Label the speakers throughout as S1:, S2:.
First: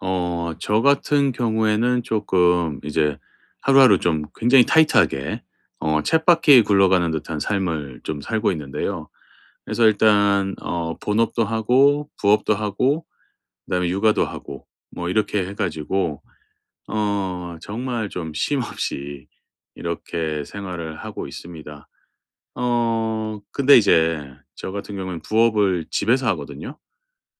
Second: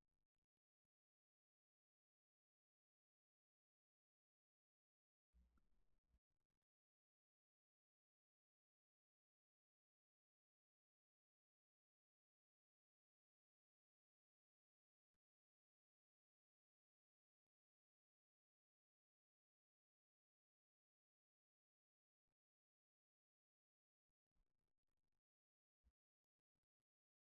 S1: 저 같은 경우에는 조금 이제 하루하루 좀 굉장히 타이트하게 쳇바퀴 굴러가는 듯한 삶을 좀 살고 있는데요. 그래서 일단 본업도 하고 부업도 하고 그다음에 육아도 하고 뭐 이렇게 해 가지고 정말 좀 쉼 없이 이렇게 생활을 하고 있습니다. 근데 이제 저 같은 경우는 부업을 집에서 하거든요.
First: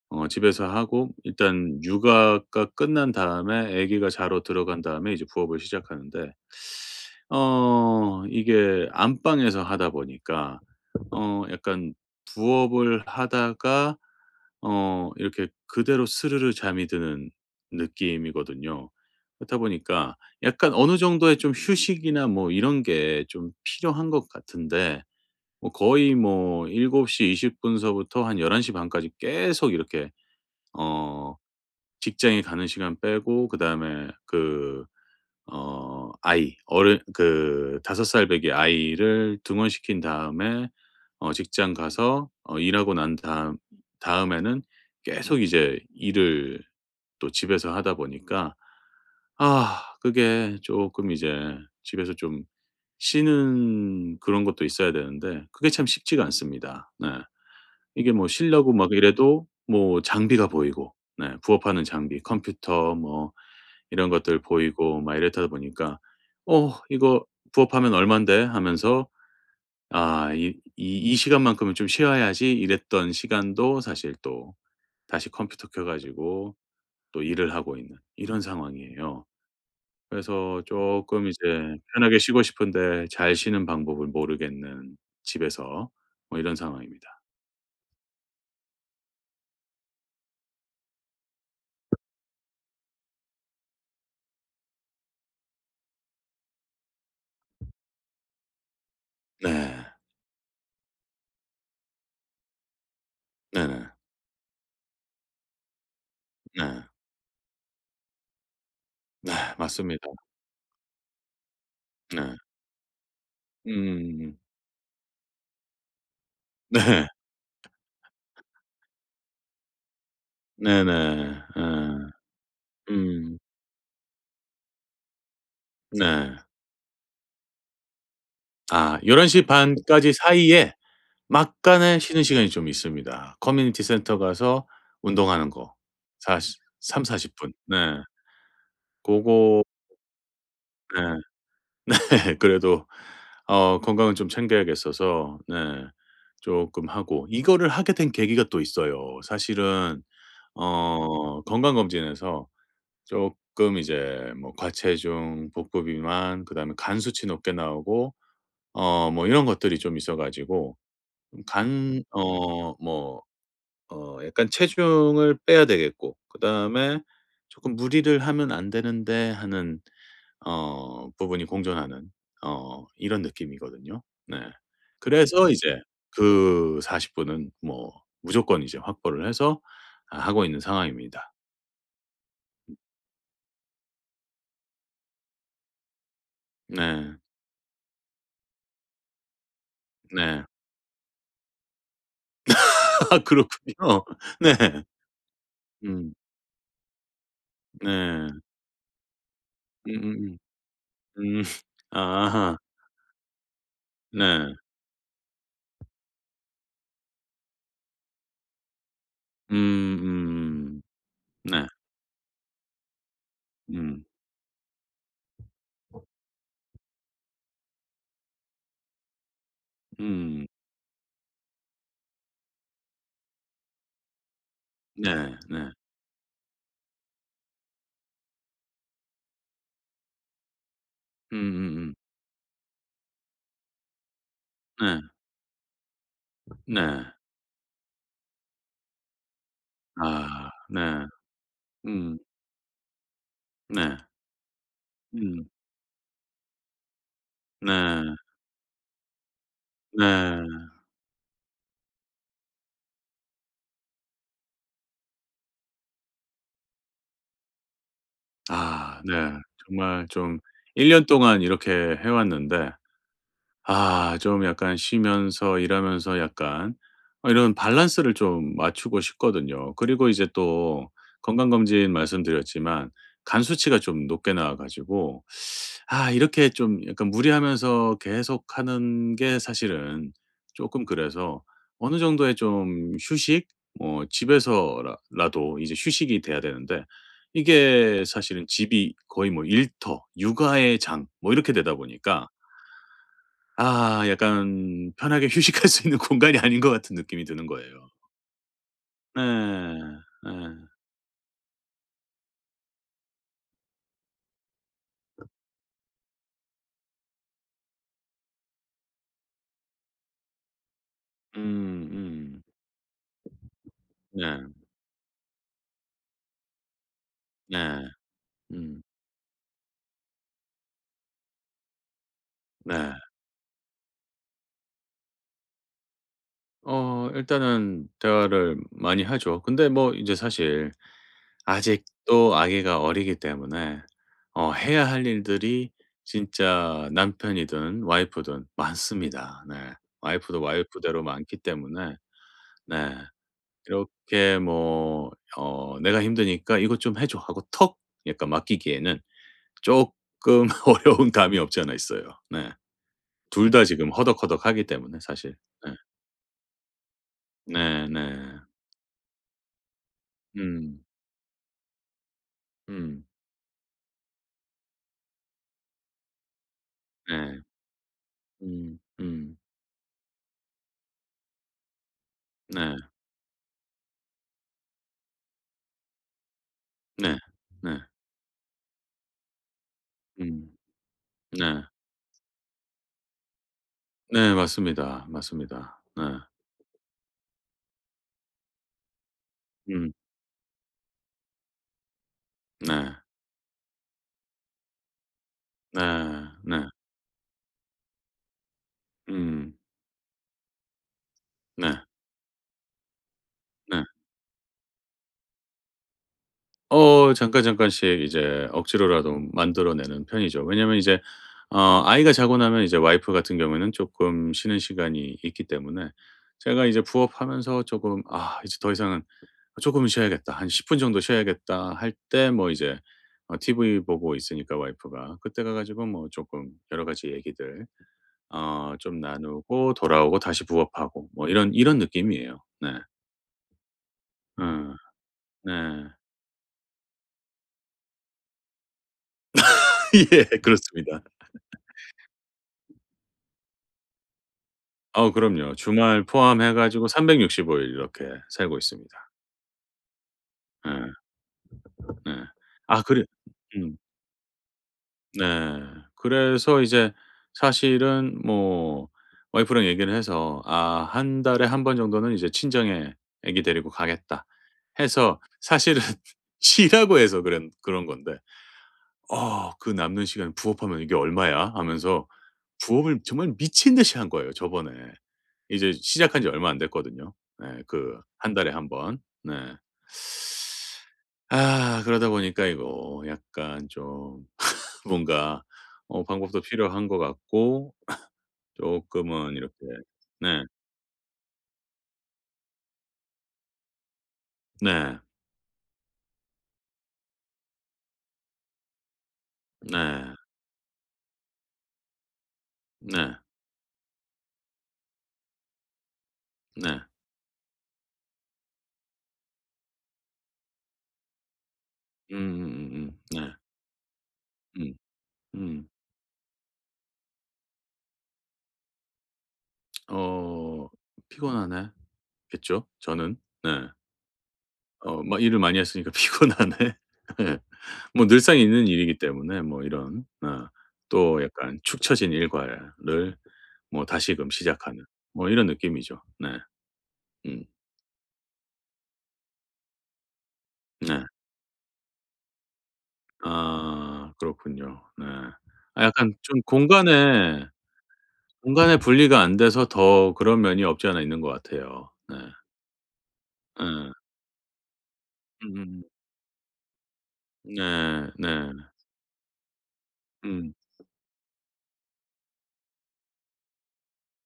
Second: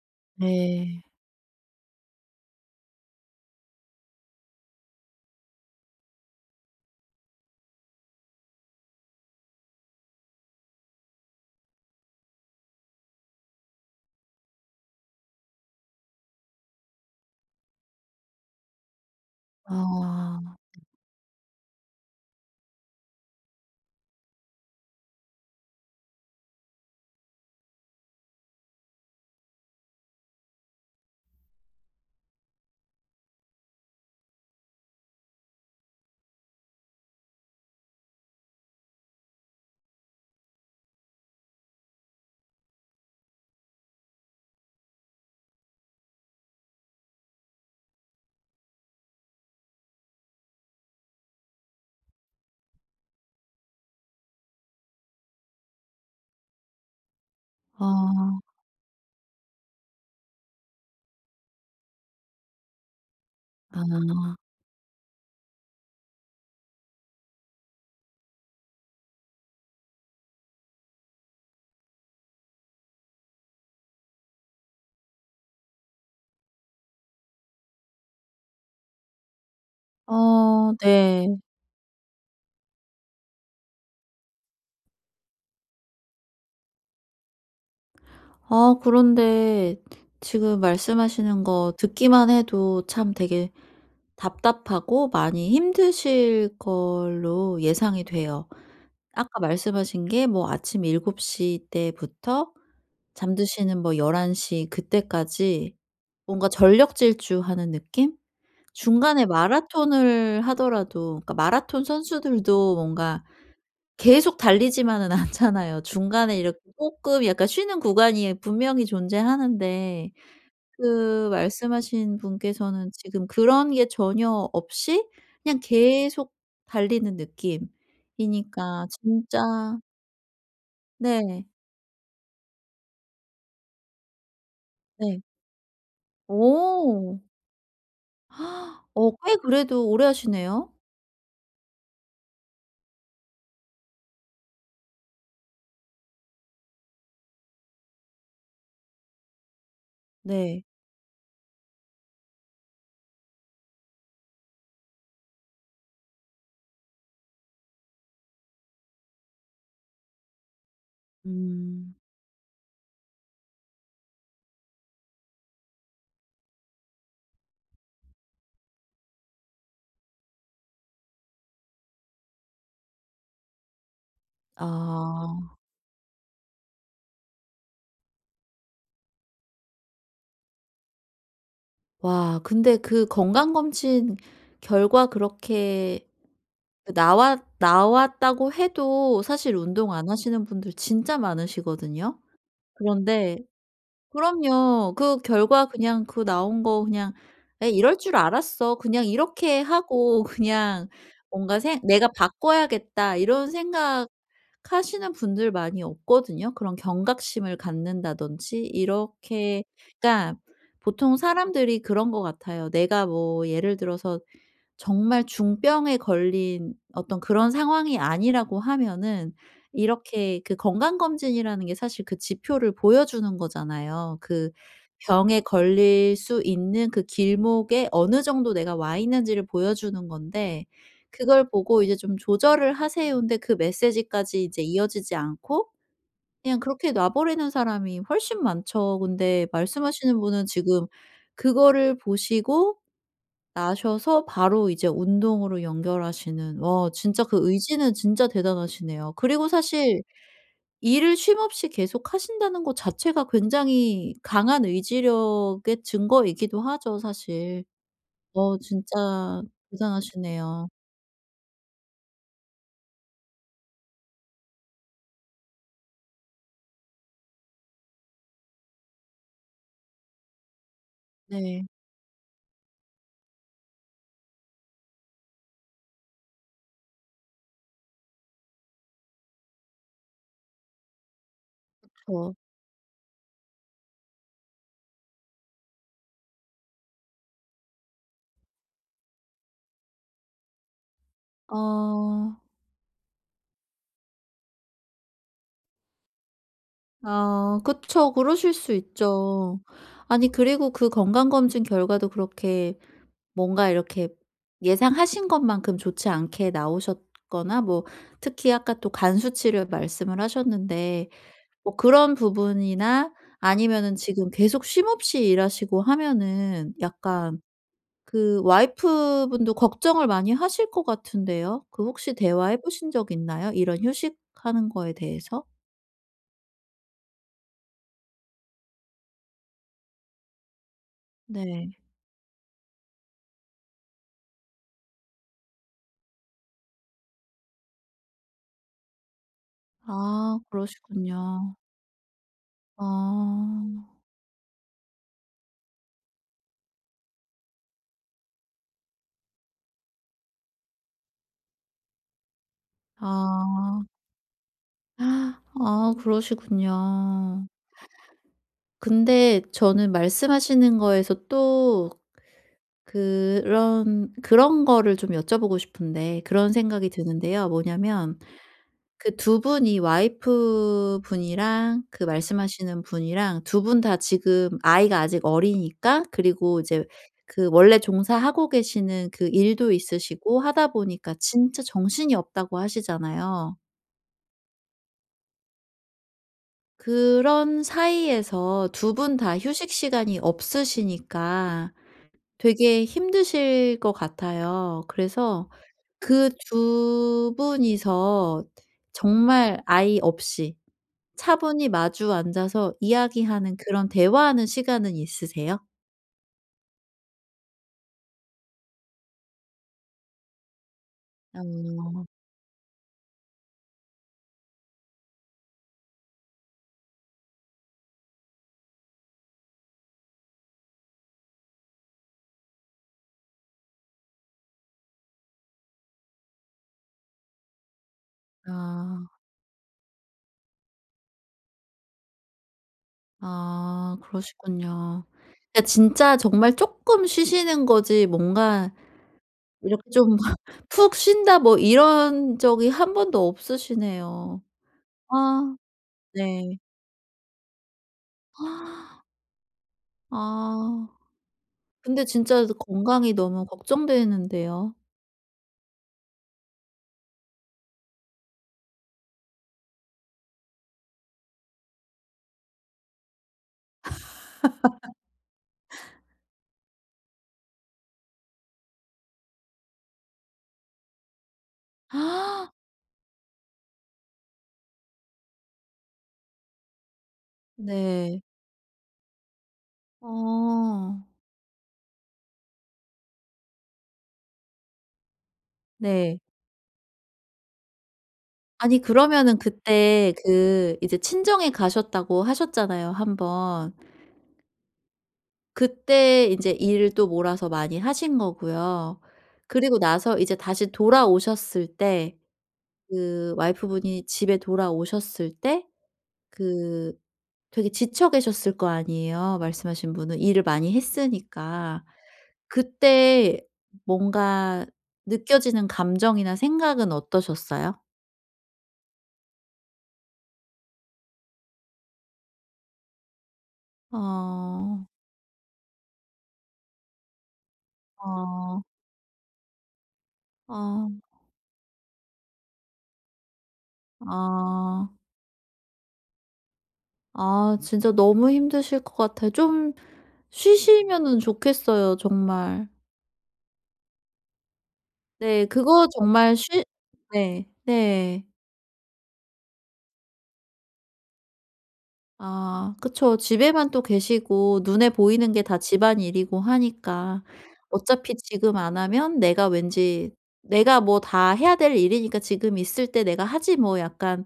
S1: 집에서
S2: 네.
S1: 하고 일단 육아가 끝난 다음에 아기가 자러 들어간 다음에 이제 부업을 시작하는데, 이게 안방에서 하다 보니까 약간 부업을 하다가 이렇게 그대로 스르르 잠이 드는 느낌이거든요. 그렇다 보니까
S2: 아.
S1: 약간 어느 정도의 좀 휴식이나 뭐 이런 게 좀 필요한 것 같은데, 뭐 거의 뭐 7:20 분서부터 한 1 1시반 까지 계속 이렇게, 어 직장에 가는 시간 빼고 그다음에 아이 어른 그 5 살 배기 아이를 등원시킨 다음에 직장 가서 일하고 난 다음에는 계속 이제 일을 또 집에서 하다 보니까, 그게 조금 이제 집에서 좀 쉬는 그런 것도 있어야 되는데 그게 참 쉽지가 않습니다. 네. 이게 뭐
S2: 아.
S1: 실려고 막 이래도 뭐 장비가 보이고, 네, 부업하는 장비, 컴퓨터 뭐 이런
S2: 아.
S1: 것들 보이고 막 이랬다 보니까 이거 부업하면 얼만데.' 하면서 이 시간만큼은 좀 쉬어야지.' 이랬던 시간도 사실 또 다시 컴퓨터 켜 가지고 또 일을 하고 있는 이런 상황이에요. 그래서
S2: 아
S1: 조금
S2: 네.
S1: 이제 편하게 쉬고 싶은데 잘 쉬는 방법을 모르겠는 집에서 뭐 이런 상황입니다.
S2: 아 그런데 지금 말씀하시는 거 듣기만 해도 참 되게 답답하고 많이 힘드실 걸로 예상이 돼요. 아까
S1: 네.
S2: 말씀하신 게 뭐 아침 7곱시 때부터 잠드시는
S1: 네네.
S2: 뭐 1 1시 그때까지 뭔가
S1: 네.
S2: 전력 질주하는 느낌? 중간에
S1: 네, 맞습니다.
S2: 마라톤을 하더라도 그러니까 마라톤
S1: 네.
S2: 선수들도 뭔가
S1: 음.
S2: 계속 달리지만은 않잖아요. 중간에 이렇게
S1: 네.
S2: 쪼끔 약간 쉬는 구간이 분명히 존재하는데
S1: 네네.
S2: 그
S1: 예.
S2: 말씀하신 분께서는 지금
S1: 음.
S2: 그런 게 전혀 없이 그냥 계속
S1: 네.
S2: 달리는 느낌이니까
S1: 1 1
S2: 진짜.
S1: 시반 까지 사이에
S2: 네.
S1: 막간의 쉬는 시간이 좀 있습니다. 커뮤니티 센터 가서
S2: 네.
S1: 운동하는 거. 사시
S2: 오.
S1: 30-40 분. 네.
S2: 꽤
S1: 고거,
S2: 그래도 오래 하시네요.
S1: 네. 그래도 건강은 좀 챙겨야겠어서, 네, 쪼끔 하고 이거를 하게 된 계기가 또 있어요. 사실은
S2: 네.
S1: 건강검진에서 조금 이제 뭐 과체중, 복부 비만, 그다음에 간 수치 높게 나오고 뭐 이런 것들이 좀 있어 가지고, 좀
S2: 음.
S1: 간 약간 체중을 빼야 되겠고 그다음에 조금 '무리를 하면 안 되는데.' 하는 부분이 공존하는 이런 느낌이거든요. 네. 그래서
S2: 아.
S1: 이제 그 40 분은 뭐 무조건 이제 확보를 해서 하고 있는 상황입니다.
S2: 와 근데 그 건강검진 결과 그렇게 그
S1: 네.
S2: 나왔다고 해도 사실 운동 안
S1: 네.
S2: 하시는 분들 진짜 많으시거든요.
S1: 아,
S2: 그런데
S1: 그렇군요. 네.
S2: 그럼요. 그 결과 그냥
S1: 음.
S2: 그 나온 거 그냥 '에이 이럴 줄
S1: 네.
S2: 알았어.' 그냥 이렇게 하고
S1: 음음음.
S2: 그냥
S1: 음.
S2: 뭔가 생 '내가
S1: 아.
S2: 바꿔야겠다.' 이런 생각
S1: 네.
S2: 하시는 분들 많이 없거든요. 그런 경각심을 갖는다든지 이렇게. 그러니까
S1: 음음.
S2: 보통
S1: 네.
S2: 사람들이 그런 것 같아요. 내가 뭐 예를
S1: 음.
S2: 들어서 정말 중병에 걸린 어떤 그런 상황이 아니라고 하면은, 이렇게
S1: 음.
S2: 그 건강검진이라는 게 사실 그 지표를 보여주는 거잖아요. 그
S1: 네.
S2: 병에
S1: 네.
S2: 걸릴 수 있는 그 길목에 어느 정도 내가 와 있는지를 보여주는 건데, 그걸 보고
S1: 음음음.
S2: 이제 좀 "조절을 하세요."인데 그 메시지까지 이제
S1: 네.
S2: 이어지지 않고 그냥 그렇게
S1: 네.
S2: 놔 버리는 사람이 훨씬 많죠. 근데 말씀하시는 분은
S1: 아,
S2: 지금
S1: 네.
S2: 그거를
S1: 음.
S2: 보시고
S1: 네.
S2: 나셔서 바로 이제
S1: 음.
S2: 운동으로 연결하시는, 와 진짜 그 의지는
S1: 네.
S2: 진짜 대단하시네요. 그리고 사실
S1: 네.
S2: 일을 쉼 없이 계속 하신다는 것 자체가 굉장히 강한 의지력의 증거이기도 하죠 사실.
S1: 아, 네.
S2: 진짜
S1: 정말 좀
S2: 대단하시네요.
S1: 1 년 동안 이렇게 해 왔는데, 좀 약간 쉬면서 일하면서 약간 이런 밸런스를 좀 맞추고 싶거든요. 그리고 이제 또,
S2: 네.
S1: 건강검진 말씀드렸지만 간 수치가 좀 높게 나와 가지고 이렇게 좀 약간 무리하면서 계속하는 게 사실은 조금, 그래서 어느
S2: 저,
S1: 정도의 좀 휴식, 뭐 집에서라 라도 이제 휴식이 돼야 되는데, 이게 사실은 집이 거의 뭐 일터, 육아의 장, 뭐 이렇게 되다 보니까
S2: 어
S1: 약간 편하게 휴식할 수 있는 공간이 아닌 것 같은 느낌이 드는
S2: 아
S1: 거예요.
S2: 그쵸. 그러실 수 있죠.
S1: 네.
S2: 아니
S1: 네.
S2: 그리고 그 건강검진 결과도 그렇게 뭔가 이렇게 예상하신 것만큼 좋지 않게 나오셨거나 뭐 특히 아까 또 간 수치를 말씀을 하셨는데
S1: 음.
S2: 뭐 그런
S1: 음.
S2: 부분이나, 아니면은 지금
S1: 네.
S2: 계속 쉼 없이 일하시고 하면은 약간
S1: 네.
S2: 그
S1: 음.
S2: 와이프분도 걱정을 많이 하실 것 같은데요. 그 혹시 대화해 보신
S1: 네.
S2: 적 있나요? 이런 휴식하는 거에 대해서?
S1: 일단은 대화를 많이 하죠. 근데 뭐 이제 사실
S2: 네.
S1: 아직도 아기가 어리기 때문에 해야 할 일들이 진짜 남편이든 와이프든 많습니다. 네.
S2: 아
S1: 와이프도 와이프대로 많기
S2: 그러시군요.
S1: 때문에.
S2: 아.
S1: 네. 이렇게 뭐 "내가 힘드니까 이것 좀 해 줘." 하고 턱 약간 맡기기에는 조금 어려운 감이 없지 않아 있어요. 네. 둘 다
S2: 아.
S1: 지금 허덕허덕하기 때문에, 사실. 네.
S2: 아 그러시군요.
S1: 네네.
S2: 근데 저는 말씀하시는
S1: 음.
S2: 거에서 또
S1: 음.
S2: 그런 거를 좀 여쭤보고 싶은데 그런 생각이
S1: 네.
S2: 드는데요. 뭐냐면
S1: 음.
S2: 그
S1: 음.
S2: 두 분이, 와이프분이랑 그
S1: 네.
S2: 말씀하시는 분이랑 두 분 다 지금 아이가 아직 어리니까 그리고 이제
S1: 네.
S2: 그
S1: 네.
S2: 원래 종사하고 계시는 그 일도 있으시고
S1: 음.
S2: 하다 보니까 진짜
S1: 네.
S2: 정신이 없다고 하시잖아요.
S1: 네, 맞습니다. 맞습니다. 네.
S2: 그런 사이에서 두 분 다 휴식
S1: 음.
S2: 시간이 없으시니까 되게
S1: 네.
S2: 힘드실 것 같아요. 그래서
S1: 네.
S2: 그
S1: 네.
S2: 두 분이서
S1: 음.
S2: 정말 아이 없이
S1: 네.
S2: 차분히 마주 앉아서 이야기하는,
S1: 네.
S2: 그런 대화하는 시간은 있으세요?
S1: 잠깐 잠깐씩 이제 억지로라도 만들어내는 편이죠. 왜냐면 이제
S2: 어.
S1: 아이가 자고 나면 이제 와이프 같은 경우에는 조금 쉬는 시간이 있기 때문에 제가 이제 부업하면서 조금 이제 더 이상은 조금 쉬어야겠다. 한 10분 정도 쉬어야겠다.' 할 때 뭐 이제 TV 보고 있으니까 와이프가 그때 가 가지고 뭐 조금 여러 가지 얘기들 좀
S2: 아.
S1: 나누고 돌아오고 다시 부업하고 뭐 이런 느낌이에요. 네.
S2: 아
S1: 음,
S2: 그러시군요.
S1: 네.
S2: 그러니까 진짜 정말 쪼끔 쉬시는 거지 뭔가 이렇게 좀
S1: 예,
S2: 푹
S1: 그렇습니다.
S2: 쉰다 뭐 이런 적이 한 번도 없으시네요.
S1: 그럼요.
S2: 아
S1: 주말 포함해
S2: 네.
S1: 가지고 365일 이렇게 살고 있습니다.
S2: 아
S1: 예.
S2: 근데
S1: 네.
S2: 진짜
S1: 아, 그래.
S2: 건강이 너무
S1: 음.
S2: 걱정되는데요.
S1: 네. 그래서 이제 사실은 뭐 와이프랑 얘기를 해서 한 달에 한 번 정도는 이제 친정에 아기 데리고 가겠다." 해서 사실은 쉬라고 해서, 그런 건데 그 남는 시간 부업하면 "이게 얼마야?" 하면서 부업을 정말 미친 듯이 한 거예요, 저번에. 이제 시작한 지 얼마 안 됐거든요. 네, 그
S2: 네.
S1: 한 달에 한 번. 네.
S2: 어.
S1: 그러다 보니까 이거 약간 좀 뭔가
S2: 네.
S1: 방법도 필요한 것 같고, 조
S2: 아니
S1: 금은
S2: 그러면은
S1: 이렇게.
S2: 그때
S1: 네.
S2: 그 이제 친정에 가셨다고 하셨잖아요 한 번.
S1: 네.
S2: 그때 이제 일을 또 몰아서 많이 하신 거고요. 그리고
S1: 네.
S2: 나서 이제 다시 돌아오셨을 때,
S1: 네.
S2: 그 와이프분이 집에 돌아오셨을 때
S1: 네.
S2: 그 되게 지쳐 계셨을 거 아니에요 말씀하신 분은. 일을 많이 했으니까.
S1: 네.
S2: 그때 뭔가
S1: 음.
S2: 느껴지는
S1: 음.
S2: 감정이나 생각은 어떠셨어요?
S1: 어 피곤하네 겠죠, 저는. 네.
S2: 어.
S1: 막 일을 많이 했으니까 피곤하네. 예. 뭐 늘상
S2: 어.
S1: 있는 일이기 때문에 뭐 이런,
S2: 어.
S1: 또 약간 축 처진 일과를 뭐 다시금 시작하는,
S2: 아.
S1: 뭐 이런 느낌이죠. 네. 음.
S2: 아 진짜 너무 힘드실 것 같아요. 좀
S1: 네.
S2: 쉬시면은 좋겠어요 정말.
S1: 그렇군요. 네.
S2: 네 그거
S1: 약간
S2: 정말
S1: 좀
S2: 쉬
S1: 공간에,
S2: 네. 네.
S1: 공간에 분리가 안 돼서 더 그런 면이 없지 않아 있는 것 같아요. 네.
S2: 아 그쵸. 집에만 또
S1: 네
S2: 계시고 눈에 보이는 게
S1: 음
S2: 다 집안일이고 하니까
S1: 네.
S2: 어차피
S1: 네.
S2: 지금 안 하면 내가 왠지,
S1: 음.
S2: 내가 뭐 다 해야 될 일이니까 지금 있을 때 내가 하지 뭐 약간,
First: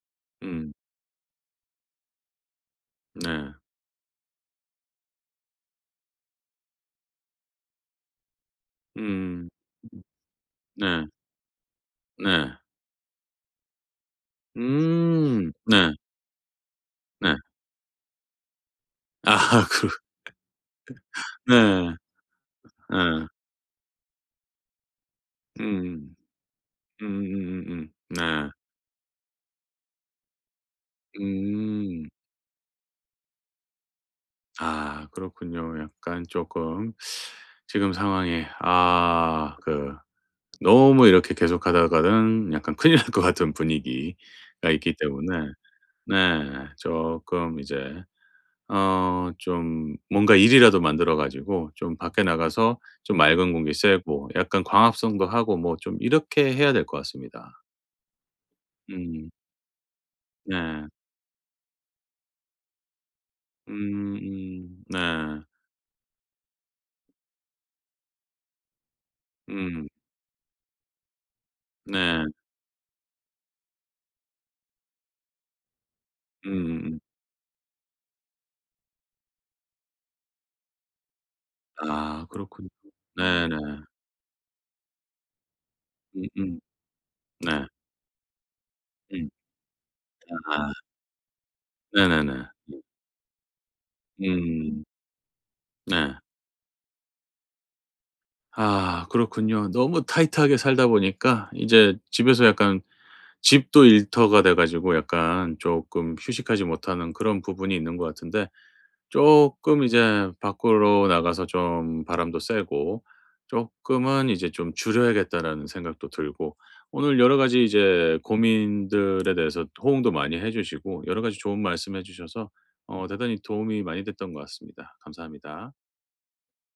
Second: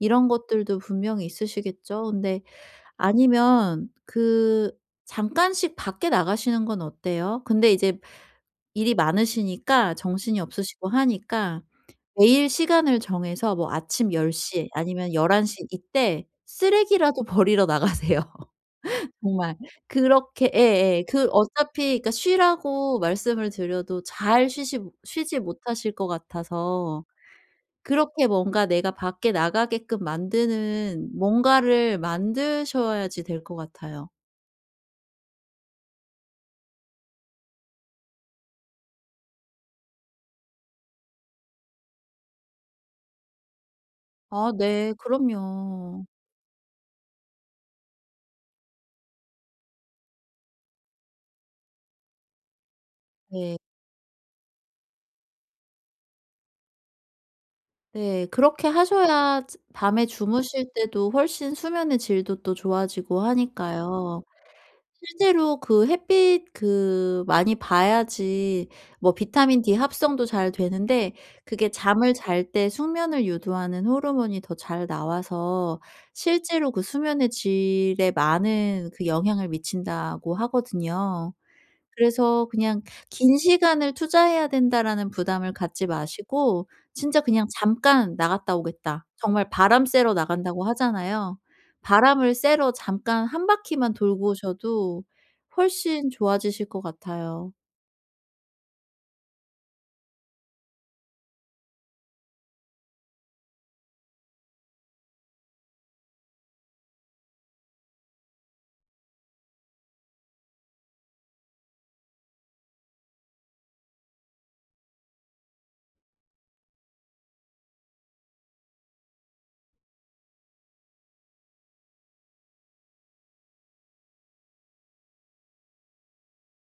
S2: 이런
S1: 음.
S2: 것들도 분명히 있으시겠죠. 근데
S1: 네.
S2: 아니면 그 잠깐씩 밖에 나가시는 건 어때요? 근데 이제 일이
S1: 음.
S2: 많으시니까 정신이 없으시고
S1: 네.
S2: 하니까 매일
S1: 네.
S2: 시간을 정해서 뭐 아침 1 0 아니면 1 1
S1: 음.
S2: 시
S1: 네.
S2: 이때 쓰레기라도
S1: 네.
S2: 버리러 나가세요. 정말
S1: 아 그.
S2: 그렇게. 예예. 그
S1: 네.
S2: 어차피 그니까 쉬라고
S1: 예.
S2: 말씀을 드려도 잘 쉬시 쉬지 못하실 것
S1: 음.
S2: 같아서 그렇게
S1: 네.
S2: 뭔가 내가 밖에 나가게끔 만드는 뭔가를
S1: 음.
S2: 만드셔야지 될 것 같아요.
S1: 그렇군요. 약간 쪼끔 지금 상황에, 너무 이렇게 계속하다가는 약간 큰일 날 것 같은 분위기가
S2: 아 네.
S1: 있기 때문에,
S2: 그럼요.
S1: 네, 쪼끔 이제 좀 뭔가 일이라도 만들어 가지고 좀 밖에 나가서 좀 맑은
S2: 네.
S1: 공기 쐬고 약간 광합성도 하고 뭐 좀 이렇게 해야 될 것 같습니다.
S2: 네. 그렇게
S1: 음.
S2: 하셔야 즈 밤에 주무실
S1: 네.
S2: 때도 훨씬 수면의 질도 또 좋아지고
S1: 음.
S2: 하니까요.
S1: 음. 네.
S2: 실제로 그 햇빛 그 많이 봐야지 뭐 비타민 D
S1: 음.
S2: 합성도 잘 되는데, 그게 잠을
S1: 네.
S2: 잘 때 숙면을 유도하는 호르몬이 더 잘 나와서 실제로 그
S1: 음음음.
S2: 수면의 질에 많은 그 영향을 미친다고 하거든요. 그래서
S1: 그렇군요.
S2: 그냥 '긴
S1: 네네.
S2: 시간을 투자해야 된다.'라는 부담을 갖지
S1: 음음.
S2: 마시고 진짜 그냥
S1: 네.
S2: '잠깐 나갔다 오겠다.'
S1: 음.
S2: 정말 바람 쐬러 나간다고
S1: 아,
S2: 하잖아요.
S1: 네네네.
S2: 바람을 쐬러 잠깐 한 바퀴만 돌고
S1: 음.
S2: 오셔도 훨씬
S1: 네.
S2: 좋아지실 것 같아요.
S1: 그렇군요. 너무 타이트하게 살다 보니까 이제 집에서 약간 집도 일터가 돼 가지고 약간 쪼끔 휴식하지 못하는 그런 부분이 있는 것 같은데, 조금 이제 밖으로 나가서 좀 바람도 쐬고 조금은 이제 좀 줄여야겠다라는 생각도 들고, 오늘 여러 가지 이제 고민들에 대해서 호응도 많이 해 주시고 여러 가지 좋은 말씀해 주셔서 대단히 도움이 많이 됐던 것 같습니다. 감사합니다.